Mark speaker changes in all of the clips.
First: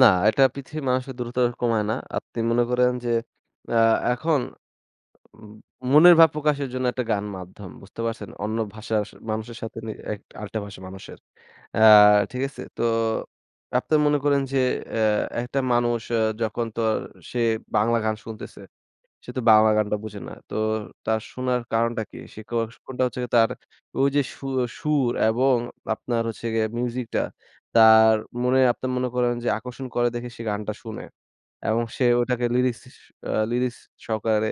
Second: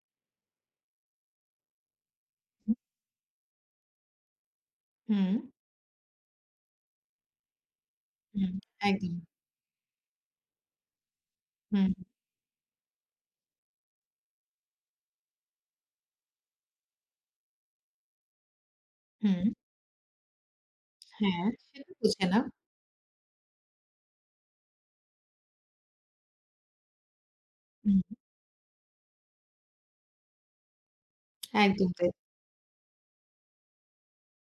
Speaker 1: না, এটা পৃথিবীর মানুষের দূরত্ব কমায় না। আপনি মনে
Speaker 2: হু।
Speaker 1: করেন যে অ্যা এখন
Speaker 2: হুম।
Speaker 1: উম মনের ভাব প্রকাশের জন্য একটা গান মাধ্যম। বুঝতে পারছেন?
Speaker 2: হুম।
Speaker 1: অন্য ভাষা স
Speaker 2: একদম।
Speaker 1: মানুষের সাথে নি এক আরেকটা ভাষার মানুষের। অ্যা
Speaker 2: হুম।
Speaker 1: ঠিক আছে? তো আপনার মনে করেন যে অ্যা একটা মানুষ আ যখন তো সে বাংলা গান শুনতেছে, সে তো
Speaker 2: হুম।
Speaker 1: বাংলা গানটা বুঝে না। তোর তার
Speaker 2: হ্যাঁ।
Speaker 1: শোনার
Speaker 2: সে তো
Speaker 1: কারণটা কি?
Speaker 2: বুঝে না।
Speaker 1: সে কি [unintelligible] হচ্ছে গিয়ে তার ওই যে সু অ সুর এবং আপনার হচ্ছে গিয়ে মিউজিকটা
Speaker 2: হুম।
Speaker 1: তার মনে আপনার মনে করেন যে আকর্ষণ করে দেখে সে গানটা শুনে। এবং
Speaker 2: একদম
Speaker 1: সে
Speaker 2: তাই।
Speaker 1: ওটাকে লিরিস আ লিরিক্স সহকারে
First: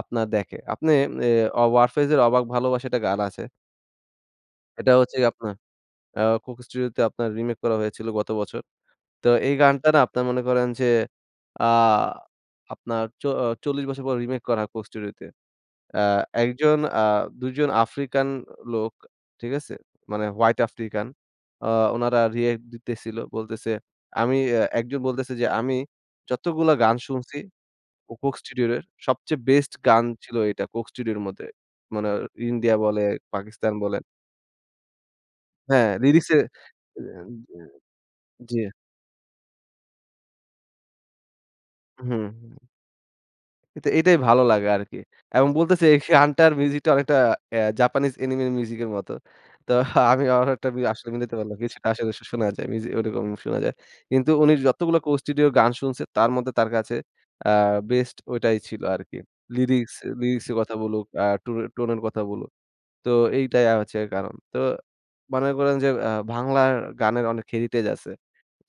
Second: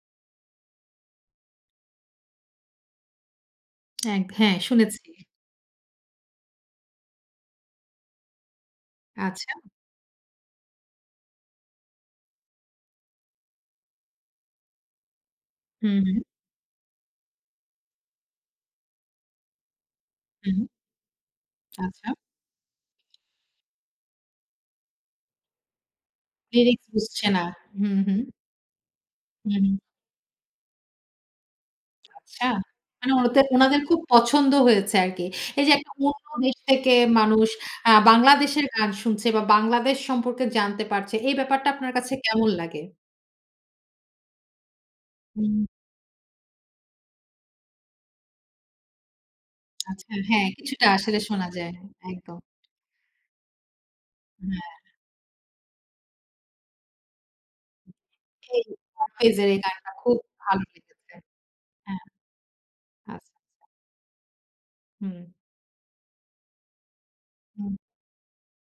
Speaker 1: আপনার দেখে। আপনে ইয়ে 'ওয়ারফেজের' 'অবাক ভালোবাসা' একটা গান আছে।
Speaker 2: হ্যাঁ, হ্যাঁ,
Speaker 1: এটা
Speaker 2: শুনেছি।
Speaker 1: হচ্ছে আপনার আ কোক স্টুডিওতে আপনার রিমেক করা হয়েছিল গত বছর। তো
Speaker 2: আচ্ছা।
Speaker 1: এই গানটা না আপনারা মনে করেন যে আ আপনার চ অ ৪০ বছর পর রিমেক করা হয় কোক স্টুডিওতে।
Speaker 2: হু,
Speaker 1: অ্যা
Speaker 2: হু।
Speaker 1: ১ জন আ ২ জন 'আফ্রিকান' লোক, ঠিক আছে? মানে হোয়াইট
Speaker 2: হু।
Speaker 1: আফ্রিকান, আ
Speaker 2: আচ্ছা।
Speaker 1: উনারা রিঅ্যাক্ট দিতেছিল। বলতেছে, আমি আ একজন বলতেছে যে আমি যতগুলা
Speaker 2: লিরিক্স
Speaker 1: গান
Speaker 2: বুঝছে
Speaker 1: শুনছি
Speaker 2: না। হুম,
Speaker 1: ও
Speaker 2: হুম।
Speaker 1: কোক স্টুডিওর এর। সবচেয়ে বেস্ট
Speaker 2: হুম।
Speaker 1: গান ছিল এটা কোক স্টুডিওর মধ্যে। মানের
Speaker 2: আচ্ছা।
Speaker 1: ইন্ডিয়া বলে,
Speaker 2: মানে ওদের,
Speaker 1: পাকিস্তান
Speaker 2: ওনাদের খুব
Speaker 1: বলেন
Speaker 2: পছন্দ হয়েছে আরকি। এই যে
Speaker 1: হ্যাঁ।
Speaker 2: একটা অন্য
Speaker 1: লিরিক্সে
Speaker 2: দেশ থেকে
Speaker 1: অ্যা
Speaker 2: মানুষ অ্যা
Speaker 1: জ্বী।
Speaker 2: 'বাংলাদেশের' গান শুনছে বা 'বাংলাদেশ' সম্পর্কে জানতে পারছে, এই ব্যাপারটা আপনার
Speaker 1: উ
Speaker 2: কাছে
Speaker 1: হুম।
Speaker 2: কেমন লাগে?
Speaker 1: কিন্তু এটাই ভালো লাগে আরকি। এবং
Speaker 2: হুম।
Speaker 1: বলতেছে এই সে গানটার মিউজিকটা অনেকটা অ্যা জাপানিজ অ্যানিমের মিউজিকের মত। তো
Speaker 2: আচ্ছা।
Speaker 1: আমি
Speaker 2: হ্যাঁ,
Speaker 1: অনেকটা
Speaker 2: কিছুটা
Speaker 1: আসলে
Speaker 2: আসলে
Speaker 1: মিলাইতে
Speaker 2: শোনা
Speaker 1: পারলাম
Speaker 2: যায়।
Speaker 1: কিছুটা আসলে শো
Speaker 2: একদম।
Speaker 1: শোনা যায়। মিউজিক ওরকম শোনা যায়। কিন্তু উনি
Speaker 2: হ্যাঁ।
Speaker 1: যতগুলো কোক স্টুডিওর গান শুনছে তার মধ্যে তার কাছে আ বেস্ট ওইটাই
Speaker 2: এই
Speaker 1: ছিল আরকি।
Speaker 2: 'ওয়ারফেজের' এই গানটা
Speaker 1: লিরিক্স
Speaker 2: খুব
Speaker 1: লিরিক্সের
Speaker 2: ভালো
Speaker 1: কথা বলুক,
Speaker 2: লেগেছে।
Speaker 1: আ টো টোনের, টোনের
Speaker 2: হ্যাঁ।
Speaker 1: কথা বলুক। তো
Speaker 2: আচ্ছা।
Speaker 1: এইটাই আ হচ্ছে কারণ। তো
Speaker 2: হুম।
Speaker 1: মনে করেন যে আ বাংলার গানের অনেক
Speaker 2: উম।
Speaker 1: হেরিটেজ আছে।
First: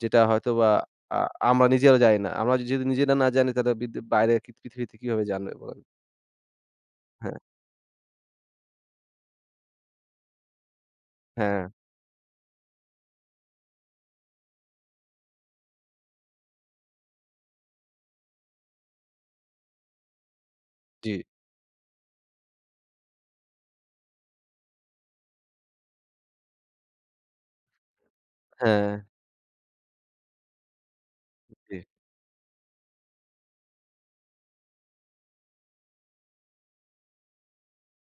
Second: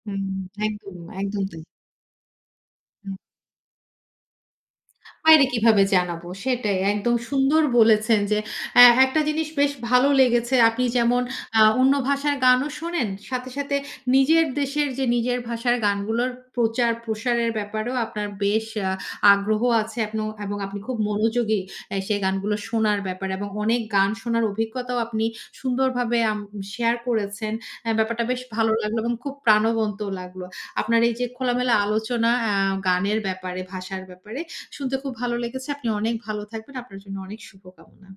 Speaker 1: যেটা
Speaker 2: হুম।
Speaker 1: হয়তো বা
Speaker 2: একদমই,
Speaker 1: আ
Speaker 2: একদম তাই।
Speaker 1: আমরা নিজেরাও জানি না। আমরা যদি
Speaker 2: হুম।
Speaker 1: নিজেরা না জানি তাহলে বি দি বাইরে কিথ পৃথিবীতে কিভাবে
Speaker 2: বাইরে
Speaker 1: জানবে বল?
Speaker 2: কিভাবে জানাবো, সেটাই। একদম
Speaker 1: হ্যাঁ।
Speaker 2: সুন্দর বলেছেন যে, এ একটা জিনিস বেশ ভালো লেগেছে। আপনি যেমন আ
Speaker 1: হ্যাঁ।
Speaker 2: অন্য ভাষার গানও শোনেন। সাথে সাথে নিজের দেশের যে নিজের ভাষার গানগুলোর প্রচার-প্রসারের ব্যাপারেও আপনার বেশ আ আগ্রহ আছে এবং, এবং আপন আপনি খুব
Speaker 1: জি।
Speaker 2: মনোযোগী অ্যা সেই গানগুলো শোনার ব্যাপারে এবং অনেক গান শোনার অভিজ্ঞতাও আপনি সুন্দরভাবে আম শেয়ার করেছেন। অ্যা ব্যাপারটা বেশ ভালো লাগলো
Speaker 1: হ্যাঁ।
Speaker 2: এবং খুব প্রাণবন্তও লাগলো। আপনার এই যে খোলামেলা
Speaker 1: ওকে।
Speaker 2: আলোচনা অ্যা গানের ব্যাপারে, ভাষার ব্যাপারে, শুনতে খুব ভালো লেগেছে। আপনি অনেক ভালো থাকবেন। আপনার জন্য অনেক শুভকামনা।